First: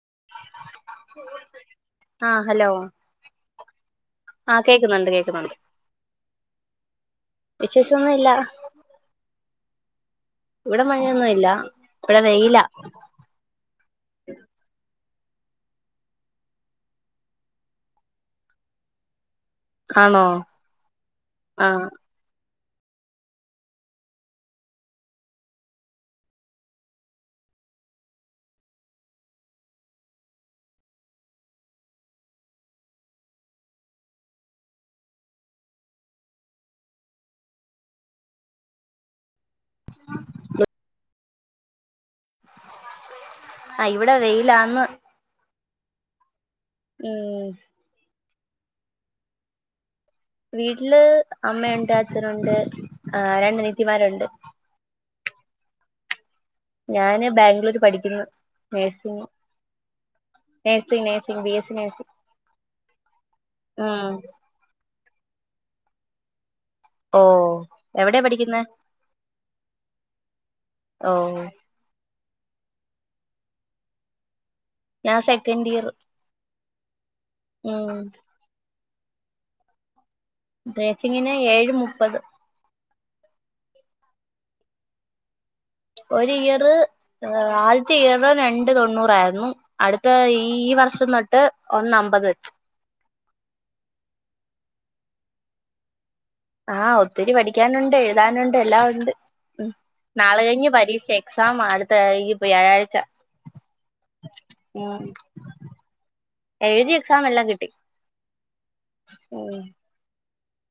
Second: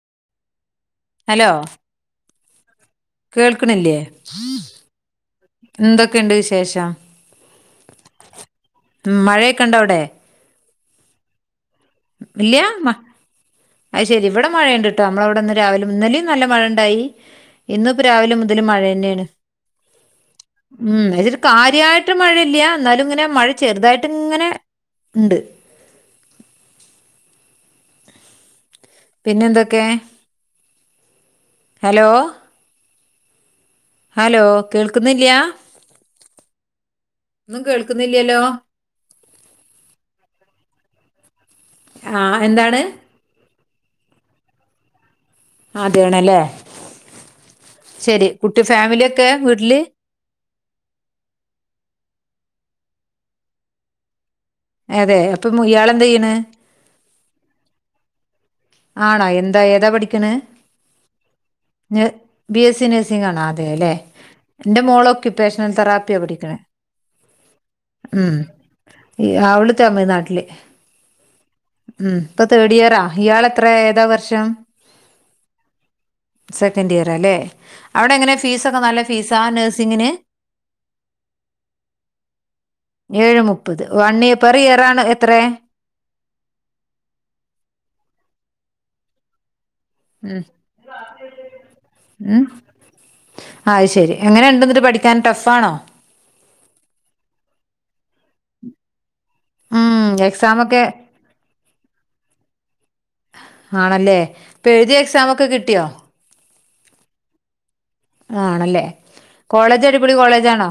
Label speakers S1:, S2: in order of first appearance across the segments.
S1: [inaudible]
S2: Hello
S1: ആഹ hello
S2: കേൾക്കണില്ലേ
S1: ആഹ് കേക്കുന്നുണ്ട് കേക്കുന്നുണ്ട്
S2: എന്തൊക്കെയുണ്ട് വിശേഷം
S1: വിശേഷൊന്നും ഇല്ല
S2: ഉം മഴയൊക്കെ ഉണ്ടോ അവിടെ
S1: ഇവിടെ മഴയൊന്നുല്ല ഇവിടെ
S2: ഇല്ല
S1: വെയിലാ
S2: മ അത് ശരി ഇവിടെ മഴണ്ട് കേട്ടോ നമ്മളവിടെന്ന് രാവിലെ ഇന്നലെയും നല്ല മഴ ഇണ്ടായി ഇന്ന് ഇപ്പ രാവിലെ മുതല് മഴന്നെയാണ്
S1: ആണോ
S2: ഉം അതരു
S1: ആഹ്
S2: കാര്യയിട്ട് മഴയില്ല എന്നാലും ഇങ്ങനെ മഴ ചെറുതായിട്ട് ഇങ്ങനെ ഉണ്ട് പിന്നെന്തൊക്കെ ഹലോ ഹലോ കേൾക്കുന്നില്ലൃ ന്നും കേൾക്കുന്നില്ലല്ലോ
S1: [inaudible]
S2: ആ എന്താണ്
S1: ആ ഇവിടെ വെയിലാന്ന്
S2: അതേണല്ലേ
S1: ഉം
S2: ശരി കുട്ടി ഫാമിലിയൊക്കെ വീട്ടില്
S1: വീട്ടില് അമ്മയുണ്ട് അച്ഛനുണ്ട് ആ രണ്ടനീത്തിമാരുണ്ട്
S2: അതെ അപ്പം ഇയാളെന്തയ്യെണ്
S1: ഞാന് ബാംഗ്ലൂര് പഠിക്കുന്നു നേഴ്സിംഗ്
S2: ആണാ എന്താ ഏതാ പഠിക്കെണ്
S1: nursing nursing S C
S2: B
S1: nursing
S2: B S C നഴ്സിംഗാണൊ അതേലെ
S1: ഉം
S2: ഇൻ്റെ മോള് ക്ട്ട്റേഷനൽ തറാപ്പിയ പഠിക്ക്ണേ
S1: ഓ എവിടെയാ പഠിക്കുന്നെ
S2: ഈ അവള് തമിഴ്നാട്ടില്
S1: ഓഹ്
S2: ഉം ഇപ്പൊ തേർഡിയറാ ഇയാള്ത്ര ഏതാവർഷം
S1: ഞാൻ സെക്കൻഡ് ഇയർ
S2: സെക്കൻഡ്യയറല്ലെ
S1: ഉം
S2: അവിടെങ്ങനെ ഫീസൊക്കെ നല്ല ഫീസാ നഴ്സിംഗിന്
S1: ഡ്രെസിങ്ങിന് ഏഴ് മുപ്പത്
S2: ഏഴെ മുപ്പത് വണ്യപെർ ഏറാണ് എത്രറെ
S1: ഒരു ഇയറ് ആ ആദ്യത്തെ ഇയറ് രണ്ട് തൊണ്ണൂറായിരുന്നു അടുത്ത
S2: ഉം
S1: ഈ ഈ വർഷംതൊട്ട് ഒന്നമ്പത്
S2: ഉം
S1: വെച്ച്
S2: ആ അത് ശരി എങ്ങനെ ണ്ട്ന്നിട്ട് പഠിക്കാൻ ടഫ്ലാണോ
S1: ആ ഒത്തിരി പഠിക്കാനുണ്ട് എഴുതാനുണ്ട് എല്ലാം ഉണ്ട് ഉം
S2: എക്സാം
S1: നാളെഴിഞ്ഞ്
S2: ഒക്കെ
S1: പരീക്ഷ എക്സാമാ അടുത്തഈ വ്യാഴാഴ്ച
S2: ആണല്ലേ ഇപ്പൊഴുതിയ എക്സാമൊക്കെ കിട്ടിയോ
S1: എഴുതിയ എക്സാമല്ലാം കിട്ടി
S2: ആണല്ലേ
S1: ഉം
S2: കോളേജടിപൊളി കോളേജാണോ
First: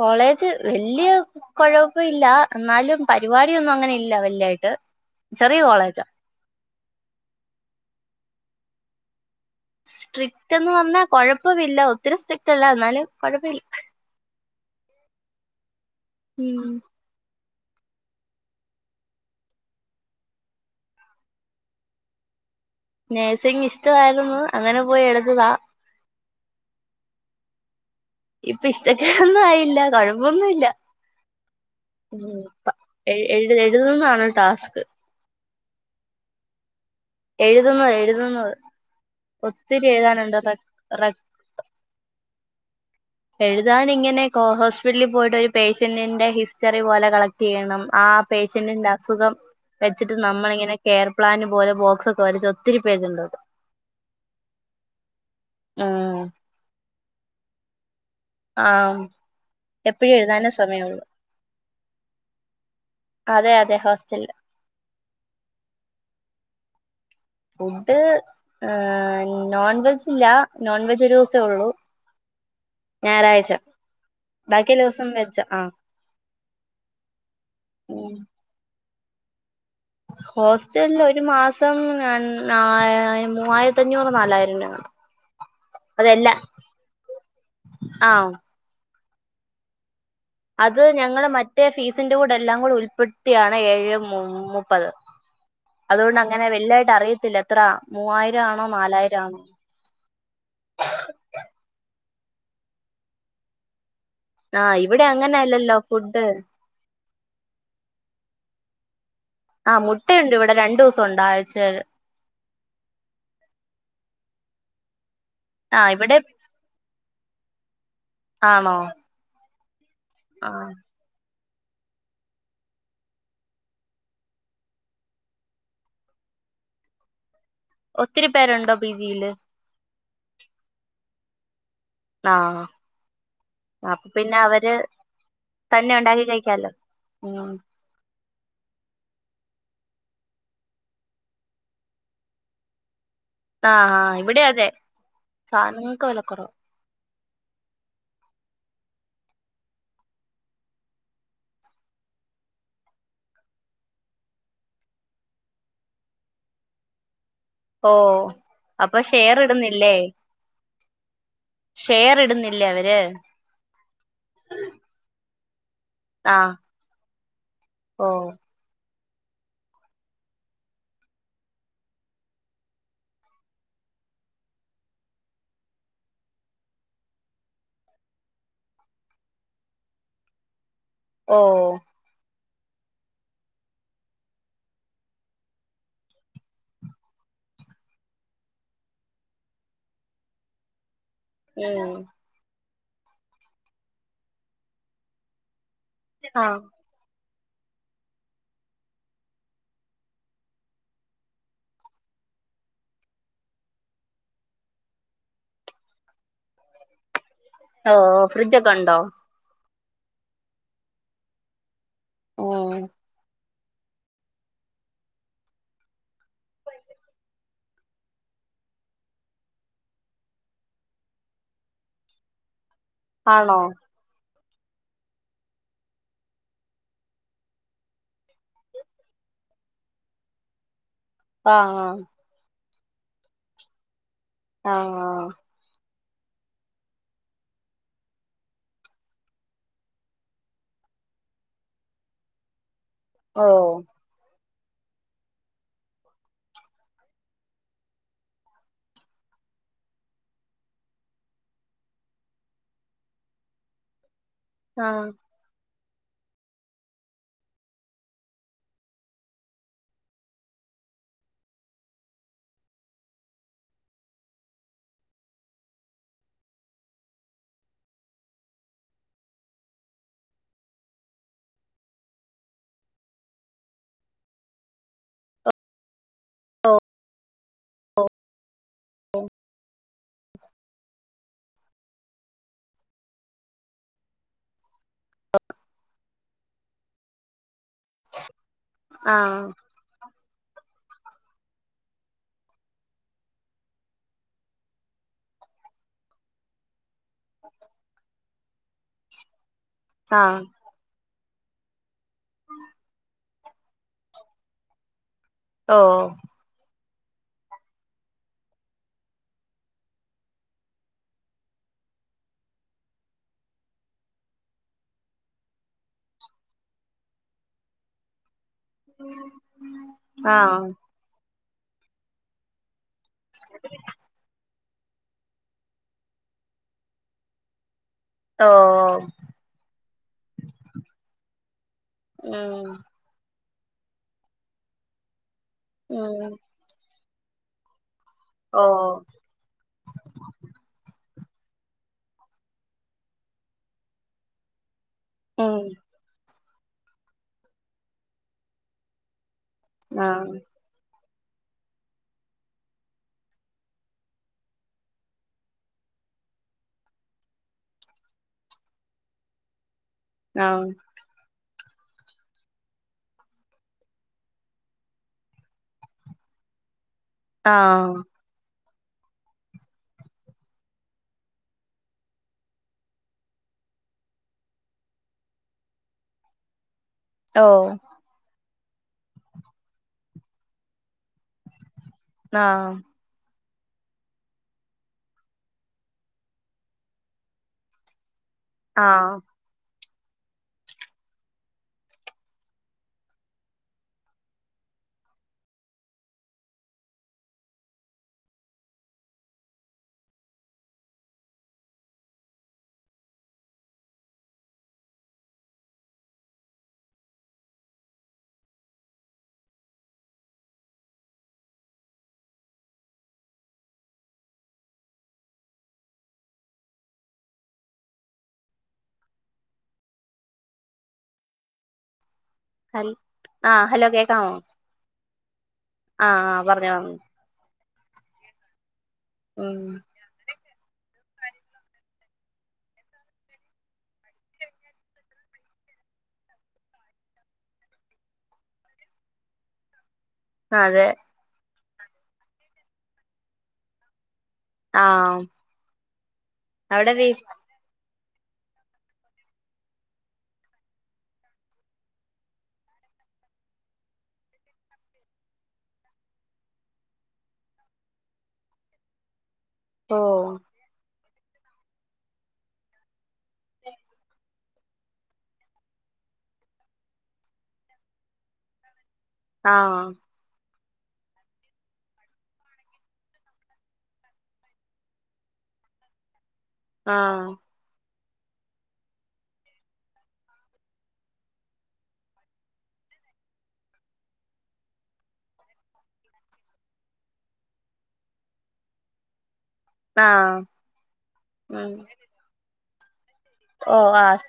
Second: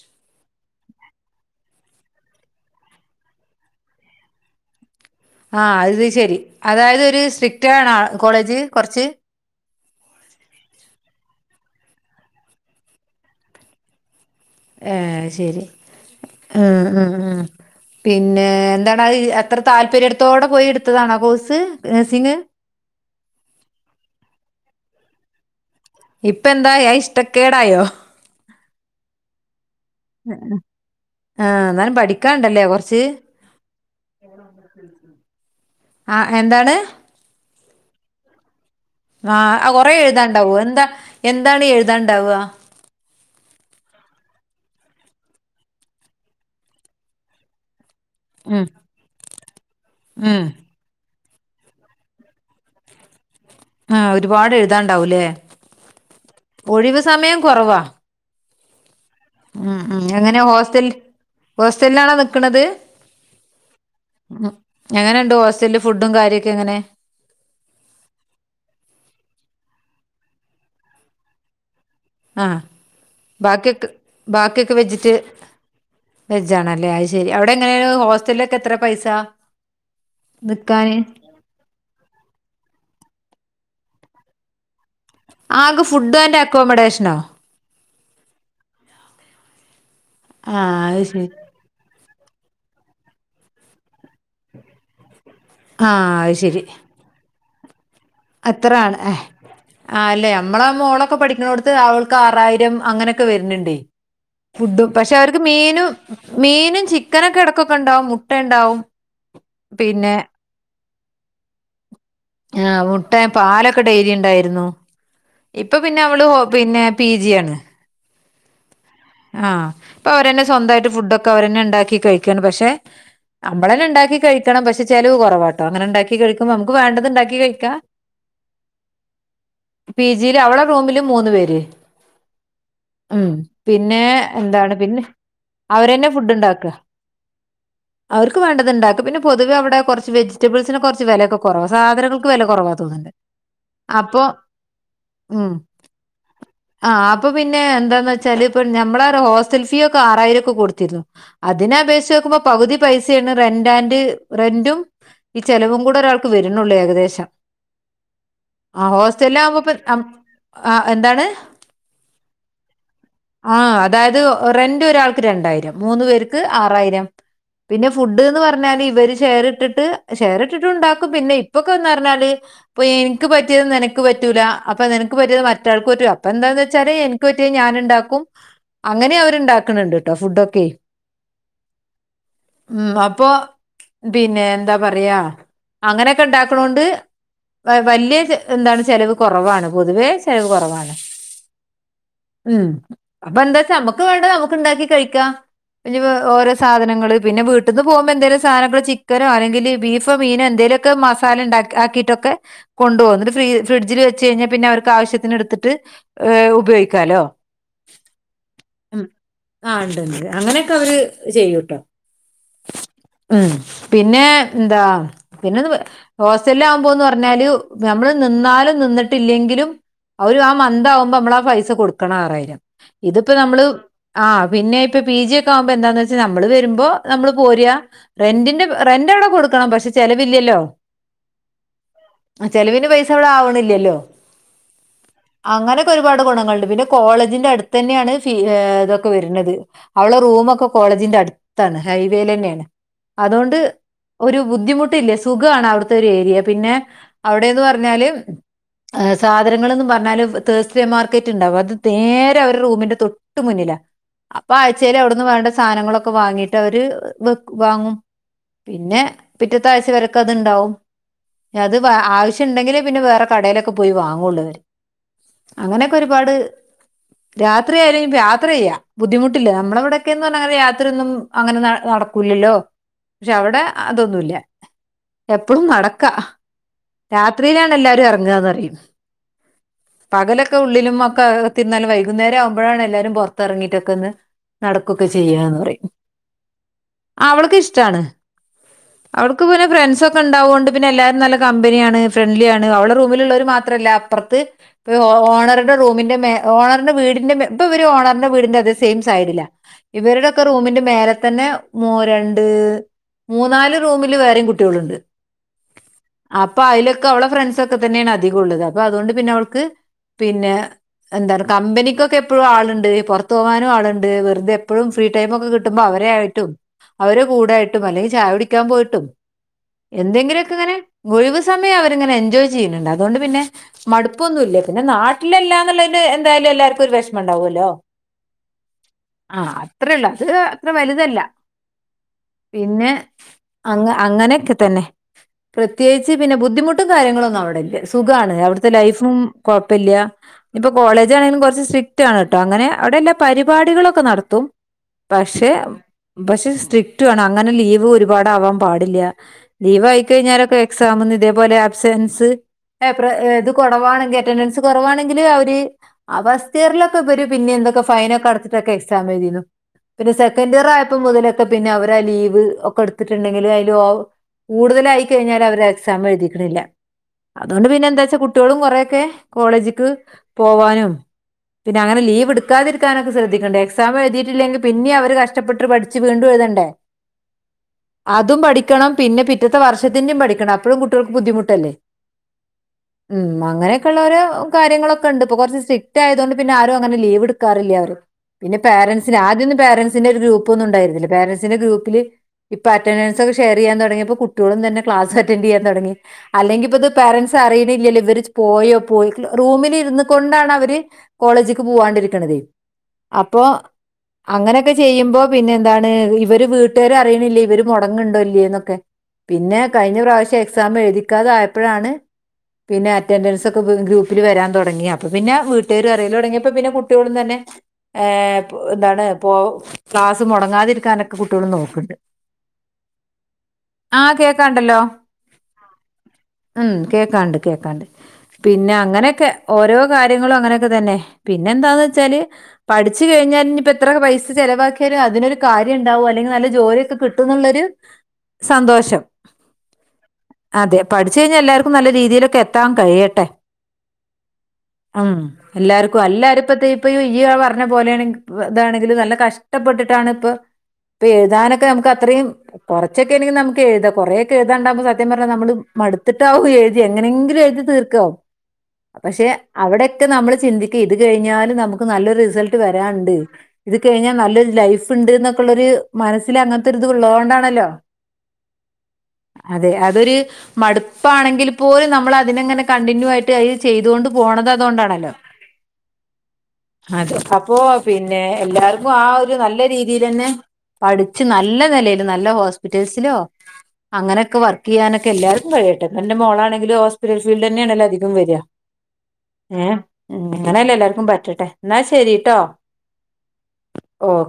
S1: കോളേജ് വല്യ കൊഴപ്പെല്ലാന്നാലും പരിപാടിയൊന്നുംഅങ്ങനെയില്ല വല്യായിട്ട് [inaudible]
S2: ആ
S1: കോളേജാ
S2: അത്ശരി അതായ്തൊര് സ്ട്രിറ്റാണൊ കോളേജ് കൊറ്ച്ച്
S1: സ്ട്രിക്ട്ന്ന്പർഞ്ഞാ കൊഴപ്പമില്ല ഒത്തിരി സ്ട്രിക്ട്ല്ല ന്നാലും കൊഴപ്പില്ല
S2: ഏ ശരി ഉം ഉം ഉം പിന്നെ എന്താണത് അത്ര താല്പര്യട്ത്തോടെ പോയെടുത്തതാണോ കോഴ്സ് നഴ്സിങ്
S1: നഴ്സിങ് ഇഷ്ടമായിരുന്നു അങ്ങനെ പോയി എടുത്തതാ
S2: ഇപ്പ എന്താ ഏ ഇഷ്ടക്കേടായോ
S1: ഇപ്പ ഇഷ്ടക്കേടൊന്നായില്ല കൊഴപ്പൊന്നുല്ല
S2: ആഹ് എന്നാലും
S1: ഉം
S2: പഠിക്കാണ്ടല്ലേ
S1: പ
S2: കൊറച്ച്
S1: എഴ് എഴ് എഴുതുന്നാണ് ടാസ്ക്
S2: ആ എന്താണ്
S1: എഴുതുന്നത് എഴുതുന്നത്
S2: ആ
S1: ഒത്തിരി
S2: കൊറേ
S1: എഴുതാനുണ്ട് റ
S2: എഴുതാണ്ടാവോ എന്താ
S1: റ
S2: എന്താണ് എഴുതാണ്ടാവ
S1: എഴുതാനിങ്ങനെ കൊ ഹോസ്പിറ്റല് പോയിട്ടൊരു പേഷ്യന്നിന്റെ ഹിസ്റ്ററി പോലെ കളക്ട്യ്യണം ആ
S2: ഉം
S1: പേഷ്യന്നിന്റെ അസുഖം വെച്ചിട്ട്
S2: ഉം
S1: നമ്മളിങ്ങനെ കെയർ പ്ലാന് പോലെ ബോക്സൊക്കെ വരച്ച് ഒത്തിരിപേജുണ്ടത്
S2: ആ ഒരുപാട് എഴുതാണ്ടാവൂല്ലേ
S1: ഉം
S2: ഒഴിവ് സമയം കൊറവാ
S1: ആ
S2: ഉം ഉം എങ്ങനെ ഹോസ്റ്റൽ ഹോസ്റ്റലിലാണോ നിക്ക്ണത്
S1: അതെ അതെ ഹോസ്റ്റലില്
S2: മ് എങ്ങനെയുണ്ട് ഹോസ്റ്റലില് ഫുഡും കാര്യക്കെങ്ങനെ
S1: ഫുഡ് ഏ നോൺ വെജ് ഇല്ല നോൺ വെജ് ഒരു ദിവസേ ഉള്ളൂ
S2: ആ
S1: ഞായറാഴ്ച
S2: ബാക്കിയൊക്കെ
S1: ബാക്കി
S2: ബാക്കിയൊക്കെ
S1: എല്ലാ ദിവസം
S2: വെജിറ്റ്
S1: വെജ് ആ
S2: വെജ ആണല്ലേ അയ് ശരി അവിടെ എങ്ങനെയ ഒരു ഹോസ്റ്റലില ഒക്കെ എത്ര പൈസ നിക്കാന്
S1: ഹോസ്റ്റല ഒരു മാസം മൂവായിരത്തി പത്തഞ്ഞൂറ് നാലായിരം രാണ്
S2: ആകെ ഫുഡ് ആൻഡ് അക്കോമഡേഷനോ
S1: ആഹ്
S2: ആ
S1: അത് ഞങ്ങള്ൾ
S2: ശരി
S1: മറ്റേ ഫീസിന്റെറെ കൂടെ എല്ലാം കൂടെ ഉപ്പെടുത്തിയാണ് ഏഴ് മുപ്പത്
S2: ആ
S1: അതുകൊണ്ട് അങ്ങനെ വെലുയിട്ട് അറിയത്തില്ല എത്ര മൂവായിരം ആണോ
S2: അത്രാണ്
S1: നാലായിരം ആണോ
S2: ആ അല്ലേ നമ്മളെ മോളൊക്കെ പഠിക്കണോടുത്ത് അവ ആറായിരം അങ്ങനെയൊക്കെ വരുന്നുണ്ട്
S1: ആഹ്
S2: ഫുഡും
S1: ഇവിടെ
S2: പക്ഷെ
S1: അങ്ങനെ
S2: അവർക്ക്
S1: അല്ലല്ലോ
S2: മീനും
S1: ഫുഡ്
S2: മീനും ചിക്കനൊക്കെ ഇടക്കൊക്കെ ഉണ്ടാവും മുട്ട ഉണ്ടാവും
S1: ആ
S2: പിന്നെ
S1: മുട്ടയുണ്ട് ഇവിടെ രണ്ടു ദിവസം ഉണ്ട ആഴ്ചൽ
S2: ആ മുട്ട പാലൊക്കെ ഡേലി ഉണ്ടായിരുന്നു ഇപ്പൊ
S1: ആഹ്
S2: പിന്നെ
S1: ഇവിടെ
S2: അവള് പിന്നെ പി ജി ആണ്
S1: ആണോ
S2: ആ അപ്പൊ അവര്ന്നെ
S1: ആഹ്
S2: സ്വന്തമായിട്ട് ഫുഡൊക്കെ അവരന്നെ ഉണ്ടാക്കി കഴിക്കാണ് പക്ഷെ നമ്മള തന്നെ ഉണ്ടാക്ക കഴിക്കണം പക്ഷെ ചെലവ കുറവാട്ടോ അങ്ങനെണ്ടാക്കി കഴിക്കുമ്പോൾ നമുക്ക് വേണ്ടത് ഉണ്ടാക്കി കഴിക്കും
S1: ഒത്തിരി പേരുണ്ടോ പിജിയില്
S2: പി ജിൽ അവളെ റൂമില് മൂന്ന്പേര്
S1: ആ
S2: പിന്നെ എന്താണ് പിന്നെ
S1: തന്നെ
S2: അവരെന്നെ
S1: ഉണ്ടാക്കി
S2: ഫുഡ്
S1: കഴിക്കാലോ
S2: ഉണ്ടാക്കുക
S1: ഉം
S2: അവർക്ക് വേണ്ടത് ഉണ്ടാക്കും പിന്നെ പൊതുവവിടെ കുറച്ച് വെജിറ്റബിൾസിന് കുറച്ച് വിലയക്കെ കുറവാ സാധനങ്ങൾക്ക് വില കുറവാ തോന്നുന്നുണ്ട്
S1: ആ ആ
S2: അപ്പൊ
S1: ഇവിടെ അതെ
S2: ഉം
S1: സാധനങ്ങക്ക് വല കുറവ
S2: ആഹ് അപ്പൊ പിന്നെ എന്താച്ച പ്പോ നമ്മള ഹോസ്റ്റൽ ഫീ ഒക്കെ ആറായിരം ഒക്കെ കൊടുത്തിരുന്നു അതിനെ അപേക്ഷിച്ച് നോക്ക്പോ പകുതി പൈസ റെന്റ് ആൻഡറ് റെന്റും ഈ ചെിലവും കൂടെ ഒരാൾക്ക് വരുന്നുള്ളൂ ഏകദേശം
S1: ഓ
S2: ആ
S1: അപ്പൊ ഷെയർ
S2: ഹോസ്റ്റലിൽ ആകുമ്പോ
S1: ഇടുന്നില്ലേ
S2: ആ
S1: ഷെയർ ഇടുന്നില്ലേ അവര്
S2: ആഹ് അതായത് റെന്റ് ഒരാൾക്ക് രണ്ടായിരം മൂന്ന് പേർക്ക്
S1: ആഹ്
S2: ആറായിരം പിന്നെ
S1: ഓ
S2: ഫുഡ് ന്ന് പറഞ്ഞാല് ഇവര് ഷെയർ ഇട്ടിട്ട് ഷെയറിട്ടിട്ട് ഉണ്ടാക്കും പിന്നെ ഇപ്പൊക്കെന്ന് പറഞ്ഞാല് ഇപ്പൊ എനിക്ക് പറ്റിയ നിനക്ക് പറ്റ പറ്റൂലാ അപ്പ നിനക്ക് പറ്റിയത് മറ്റാൾക്ക് പറ്റ അപ്പ എന്താന്ന് വെച്ചാല് എനിക്ക് പറ്റിയ ഞാന് ണ്ടാക്കും അങ്ങനെ അവരുണ്ടാക്കണണ്ട് കേട്ടോ ഫുഡൊക്കെ
S1: ഓ
S2: ഉം അപ്പൊ പിന്നെ എന്താ പറയാ അങ്ങനെയൊക്കെ ഇണ്ടാക്കണോണ്ട് വലിയ എന്താണ് ചെലവ് കുറവാണ് പൊതുവേ ചെലവ് കുറവാണ്
S1: ആഹ്
S2: ഉം അപ്പ എന്താ വെച്ചാ നമ്മുക്ക് വേണ്ട നമുക്ക് ണ്ടാക്കി കഴിക്കാം ഈ ഓരോ
S1: ആഹ്
S2: സാധനങ്ങള് പിന്നെ വീട്ട്ന്ന് പോകുമ്പോ എന്തേലും സധനങ്ങള് ചിക്കനോ അല്ലെങ്കില് ബീഫോ മീനോ എന്തെലൊക്കെ മസാല ഉണ്ടാക്ക ആക്കീയിട്ടൊക്കെ ക്ക കൊണ്ടുപോം അന്നിട്ട് ഫ്രിഡ്ജിൽ വെച്ച് കഴിഞ്ഞാൽ പിന്നെ അവർക്ക് ആവിശ്യത്തിനെടുത്തിട്ട് ഉപയോഗിക്കാലോ.
S1: ആഹ് ഫ്രിഡ്ജൊക്കെ ഉണ്ടോ
S2: ഉം. ആ ഉണ്ട് ണ്ട് അങ്ങനെയൊക്കെ അവര് ചെയ്യൂട്ടോ.
S1: ഉം
S2: ഉ പിന്നെ എന്താ പിന്നെ ഹോസ്റ്റല് ആകുമ്പോന്ന് പറഞ്ഞാല് നമ്മൾ നിന്നാലും നിന്നിട്ടില്ലെങ്കിലും ആ ഒര് ആ മന്ത് ആവുമ്പൊ അമ്മള് ആ പൈസ കൊടു ക്കണം ആറായിരം ഇത്പ്പോ
S1: ആണോ
S2: നമ്മള് ആഹ് പിന്നെ ഇപ്പൊ പി ജി ഒക്കെ ആവുമ്പോ എന്താന്ന് വെച്ചാ നമ്മള് വരുമ്പോ നമ്മള് പോര റെന്റിന്റെ റെന്റ് അവടെ കൊട് ക്കണം പക്ഷെ ചെലവില്ല്യല്ലോ
S1: ആഹ് ആഹ്
S2: ചെലവിന് പൈസ അവടെ ആ വ്ണില്ല്യല്ലോ
S1: ആഹ്
S2: ഇക്കൊരുപാട് ഗുണങ്ങള്ണ്ട് പിന്നെ കോളജിന്റെ അടുത്ത് തന്നെയാണ് ഫീ ഏഹ് ഇതൊക്കെ വെര്ണത് അവളെ റൂമൊക്ക കോളേജിന്റെ അട്ത്താണ് ഹൈവേലന്നേണ്
S1: ഓ
S2: അതോണ്ട് ഒരു ബുദ്ധിമുട്ടില്യ സുഖാണ് അവിടുത്തെ ഒരു ഏരിയ പിന്നേ അവടേന്ന് പറഞ്ഞാല് ഏഹ് സാധനങ്ങള്ന്ന് പറഞ്ഞാല് തേഴ്സ്ഡേ മാർക്കറ്റ് ഇണ്ടാവും അത് തേരെ അവരെ റൂമിന്റെ തൊട്ട് മുന്നിലാ അപ്പൊ ആഴ്ച്ചേല്
S1: ആഹ്
S2: അവിടുന്ന് വേണ്ട സാനങ്ങളൊ ക്കെ വാങ്ങീട്ട് അവര് വെക്ക് വാങ്ങും. പിന്നേ പിറ്റത്താഴ്ച വരക്കത്ണ്ടാവും. അത് വ ആവശ്യണ്ടെങ്കിലേ പിന്നെ വേറെ കടേലൊക്കെ പോയി വാങ്ങൊള്ളൂ അവര് അങ്ങനെക്കെ ഒരുപാട് രാത്രിയായാലും ഇഞ്പ്പ യാത്ര ചെയ്യാ ബുദ്ധിമുട്ടില്ല നമ്മളവിടെക്കേന്ന് പറഞ്ഞ അങ്ങനെ രാത്രിയൊന്നും അങ്ങനെ ന നടക്കൂൽ ഇല്ലോ പക്ഷേ അവ്ടെ അ അതൊന്നും ഇല്ല എപ്പളും നട ക്ക രാത്രിയിലാണ് എല്ലാരും എറങ്ങാന്നറിയും. പകലൊക്കെ ഉള്ളിലും ഒക്കെ തിര്ന്നാലും വൈകുന്നേരം ആവുമ്പഴാണ് എല്ലാരും പൊറത്തെറങ്ങീട്ടക്കെന്ന് നടക്കൊക്കെ ചെയ്യാന്ന് പറയും ആഹ് അവള്ക്ക് ഇഷ്‌ ടാണ് അവൾക്ക്
S1: ആഹ്
S2: പിന്നെ ഫ്രെൺസൊ ക്കെണ്ടാവോണ്ട് പിന്നെ എല്ലാരും നല്ല കമ്പനിയാണ് ഫ്രണ്ട്ലി ആണ് അവളെ റൂമില്ള്ളോര് മാത്രല്ല അപ്പറത്ത് ഇപ്പ ഹോ ഓണറുടെ റൂമിന്റെ മേ ഓണറിന്റെ വീടിന്റെ മെ ഇപ്പ ഇവര് ഓണറിന്റെ വീടിന്റെ ഇപ്പം ഇവര് ഓണറിന്റെ വീടിന്റെ അതേ സെയിം സൈഡിലാ ഇവരുടെയൊക്കെ
S1: ആഹ്
S2: റൂമിന്റെ മേല തന്നെ മോ രണ്ട് മൂന്നാല് റൂമില് വേറെയും കുട്ടി ഒളുണ്ട്
S1: ഓ
S2: അപ്പൊ അയില് ക്കെ അവളെ ഫ്രണ്ട്സ് ഒക്കെ തന്നെയാണ് അധികം ഉള്ളത് അപ്പൊ അതുകൊണ്ട് പിന്നെ അവൾക്ക് പിന്നെ എന്താണ് കമ്പനിക്കൊക്കെ എപ്പഴും ആളുണ്ട് ഈ പൊറത്ത് പോകാനും ആളോണ്ട് വെറുതെ എപ്പോഴും ഫ്രീ ടൈം ഒക്കെ കിട്ടുമ്പം അവ വരെ ആയിട്ടും അവര് കൂടെ ആയിട്ടും അല്ലെങ്കി ചായ കുടി ക്കാം പോയിട്ടും എന്തെങ്കിലൊക്കെ
S1: ആഹ്
S2: ഇങ്ങനെ വൊഴിവ് സമയം അവര്ങ്ങനെ എൻജോയ് ചെയ്യുന്നുണ്ട് അ തോണ്ട് പിന്നെ മടുപ്പൊന്നും ഇല്ല പിന്നെ നാട്ടിലല്ലാ എന്നുള്ളൊ ഇട് എന്തായാലും എല്ലാർക്കും ഒരു വെഷ്മണ്ടാവുവല്ലോ
S1: ഓ
S2: ആണോ അത്രയൊള്ള അത് അത്ര വലുതല്ല
S1: ഉം
S2: പിന്നെ അങ്ങ അങ്ങനെയൊക്കെ തന്നെ പ്രത്യേകിച്ച്
S1: ഉം
S2: പിന്നെ ബുദ്ധിമുട്ടും കാര്യങ്ങളൊന്നും അവിടെ ഇല്ല സ് സുഖാണ്
S1: ഓ
S2: അവിടുത്തെ ലൈഫും കൊഴപ്പല്ല്യാ കോളേജാണെങ്കിലും കൊറച്ച് സ്ട്രിക്ടാണ് കേട്ടോ അങ്ങനെ അവിടെ എല്ലാ പരിപാടികളൊക്കെ നടത്തും പക്ഷേ
S1: ഉം
S2: പക്ഷെ സ്ട്രിക്ടും ആണ് അങ്ങനെ ലീവ് ഒരുപാടാവാം പാടില്യാ ലീവ്
S1: ആഹ്
S2: ആയിക്കഴിഞ്ഞാലൊക്കെ എക്സാമന്ന്തി അതേപോലെ ആബ്സെൻസ് [unintelligible] കൊടവാണെങ്കിൽ അറ്റെന്റൻസ് കൊറവാണെങ്കില് അവ് ആ ഫസ്റ്റ് ഇയറിലൊക്കെ ഇവര് പിന്നെ എന്തൊക്ക ഫൈനക്ക അടച്ചിട്ടൊക്കെ എക്സാം എഴുതീത് പിന്നെ സെക്കന്റ് ഇയർ
S1: ആഹ്
S2: ആയപ്പോ മുതലൊക്കെ പിന്നെ അവരാ ലീവ് ഒക്കെ എടുത്തിട്ടുണ്ടെങ്കില് അയില് ഓ കൂടുതലായി കഴിഞ്ഞാല് അവര് എക്സാം എഴുതിക്കണില്ല അതുകൊണ്ട് പിന്നെ
S1: ആഹ്
S2: എന്താ ച്ചാ കുട്ടികളും കൊറേയക്കേ കോളേജിക്ക് പോവാനും പിന്നെ അങ്ങനെ ലീവ് എടുക്കാതിരിക്കാനൊക്കെ ശ്രദ്ധിക്കണ്ട് എക്സാമ് എഴുതീട്ടില്ലെങ്കി പിന്നെ അവര് കഷ്ടപ്പെട്ട് പഠിച്ച് വീണ്ടും എ ഇതണ്ടേ
S1: ഓ
S2: അതും പഠിക്കണം പിന്നെ പിറ്റത്തെ വർഷത്തിന്റേം പഠിക്കണം അപ്പഴും കുട്ടികൾക്ക് ബുദ്ധിമുട്ടല്ലേ
S1: ആ ആ
S2: അങ്ങനെയൊക്കെയള്ള ഒരോ കാര്യങ്ങളൊക്കണ്ട് ഇപ്പൊ കൊറച്ച് സ്ട്രിക്ട് ആയതുകൊണ്ട് പിന്നെ ആരും അങ്ങനെ ലീവെടുക്കാറില്യാ ആരും പിന്നെ
S1: ആഹ്
S2: പാരന്റ്സിന് ആദ്യം ഒന്നും പാരന്റ്സിന്റെ ഒരു ഗ്രൂപ്പ് ഒന്നും ഉണ്ടരുന്നില്ല പാരന്റ്സിന്റെ ഗ്രൂപ്പില് ഇപ്പ അറ്റന്റൻസ് ഒക്കെ ഷെയർ ചെയ്യാൻ തൊടങ്ങിയപ്പൊ കുട്ടികളും തന്നെ ക്ലാസ് അറ്റന്റ് ചെയ്യാ തൊടങ്ങി അല്ലെങ്കിപ്പത് പാരന്റ്സ് അറിയണില്ലല്ലോ ഇവര് ച് പോയോ പോയിക്ക്ള് റൂമിലി ര്ന്ന് കൊണ്ടാണ് അവര് കോളേജിക്ക് പോവാണ്ടിരിക്കണത് അപ്പോ അങ്ങനെയൊക്കെ ചെയ്യുമ്പൊ പിന്നെന്താണ് ഇവര് വീട്ട് രറീണില്ലെ ഇവര് മൊടങ്ങ്ണ്ണ്ടോ ഇല്ലേന്നൊക്കെ പിന്നെ കഴിഞ്ഞ പ്രാവശ്യം എക്സാമെഴ്തിക്കാത ആയപ്പഴാണ് പിന്നെ അറ്റൻഡൻസൊക്കെ ഗ്രൂപ്പില് വരാൻ തൊ തൊടങ്ങി അപ്പൊ പിന്നെ വീട്ടേരു അറീലൊടങ്ങീപ്പൊ പിന്നെ കുട്ടീളും തന്നെ ഏ പൊ ന്താണ് പോ ക്ലാസ് മൊടങ്ങാതിരിക്കാനൊക്കെ കുട്ടീള് നോക്ക്ണ്ണ്ട്
S1: ഹൽ ആഹ് ഹലോ
S2: ആ
S1: കേക്കാമോ
S2: കേക്കാണ്ടല്ലൊ
S1: ആഹ് ആഹ്
S2: ഉം
S1: പറഞ്ഞോ പറഞ്ഞോ
S2: കേക്കാണ്ട് കേക്കാണ്ട് പിന്നെ അങ്ങനൊക്കെ ഓരോ
S1: ഉം
S2: കാര്യങ്ങളും അങ്ങനെ തന്നെ പിന്നെന്താന്നച്ചാല് പഠിച്ച് കഴിഞ്ഞ ഞിപ്പെത്ര പൈസ ചെലവാക്കിയാലും അതിനൊരു കാ കാര്യണ്ടാവൊ? അല്ലെങ്കി നല്ല ജോലിക്കെ കിട്ടുന്നുള്ളൊരു സന്തോഷം അതെ പഠിച്ചഴിഞ്ഞ എല്ലാർക്കും നല്ല രീതിയിലൊക്കെ എത്താ കഴിയട്ടെ ഉം
S1: ആഹ്
S2: എല്ലാർക്കും എല്ലാറും ഇപ്പതെ
S1: അവിടെ
S2: ഇപ്പയ്
S1: വീ
S2: ഇയ്യ പറഞ്ഞ പോലെയാണെ ഇതാണെങ്കിലും നല്ല കഷ്ടപ്പെട്ട്ട്ടാണ്പ്പൊ ഇപ്പൊ എഴുതാനൊക്കെ ഞമ്ക്ക് അത്രേം. കൊറച്ചൊക്കെണ്ടെങ്കി നമ്ക്ക് എഴ്ത. കൊറേക്കെ എഴ്താണ്ടകുമ്പൊ സത്യം പറഞ്ഞ നമ്മള് മട്ത്തിട്ടാവും എഴ്തി എങ്ങനെങ്കിലും എഴ്തി തീർക്കാവും പഷെ
S1: ഓ
S2: അവ്ടൊക്കെ നമ്മള് ചിന്തിക്കി ഇത് കഴിഞ്ഞാലും നമ്ക്ക് നല്ലൊരു റിസൽട്ട് വരാന്ണ്ട് ഇത് കഴിഞ്ഞ നല്ലൊരു ലൈഫ് ഇണ്ട്ന്നൊക്കള്ളൊര് എന്നൊക്കുള്ളരു മനസ്സില് അങ്ങൻത്തൊര്ത് ഉള്ളതോണ്ടാണല്ലൊ അതെ
S1: ആഹ്
S2: അതൊരു മടുപ്പാണെങ്കിൽ പോലും നമ്മളതിനങ്ങനെ കണ്ടിന്യൂ ആയിട്ട് അയ് ചെയ്തോണ്ട് പോണത് അതോണ്ടാണലൊ അതെ
S1: ആഹ്
S2: അപ്പോ പിന്നെ എല്ലാർക്കു ആ ഒരു നല്ല രീതിയിലന്നെ പഠിച്ച് നല്ല നെലയില് നല്ല ഹോസ്പിറ്റേൽസിലൊ അങ്ങനൊക്കെ വർക്കീയ്യാനൊക്കെ എല്ലാർക്കും കയ്യട്ടെ. എന്റെ മോളാണെങ്കിലും ഹോസ്പിറ്റൽ ഫീൽഡന്നാണല്ലൊ അധികം വര ഏ ഉം
S1: ആഹ്
S2: ഇങ്ങനെല്ലെ എല്ലാർക്കു പറ്റട്ടെ
S1: ഉം
S2: ന്നാ ശരിട്ടൊ
S1: ഓ ആ ശ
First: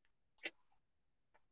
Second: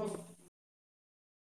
S2: ഉം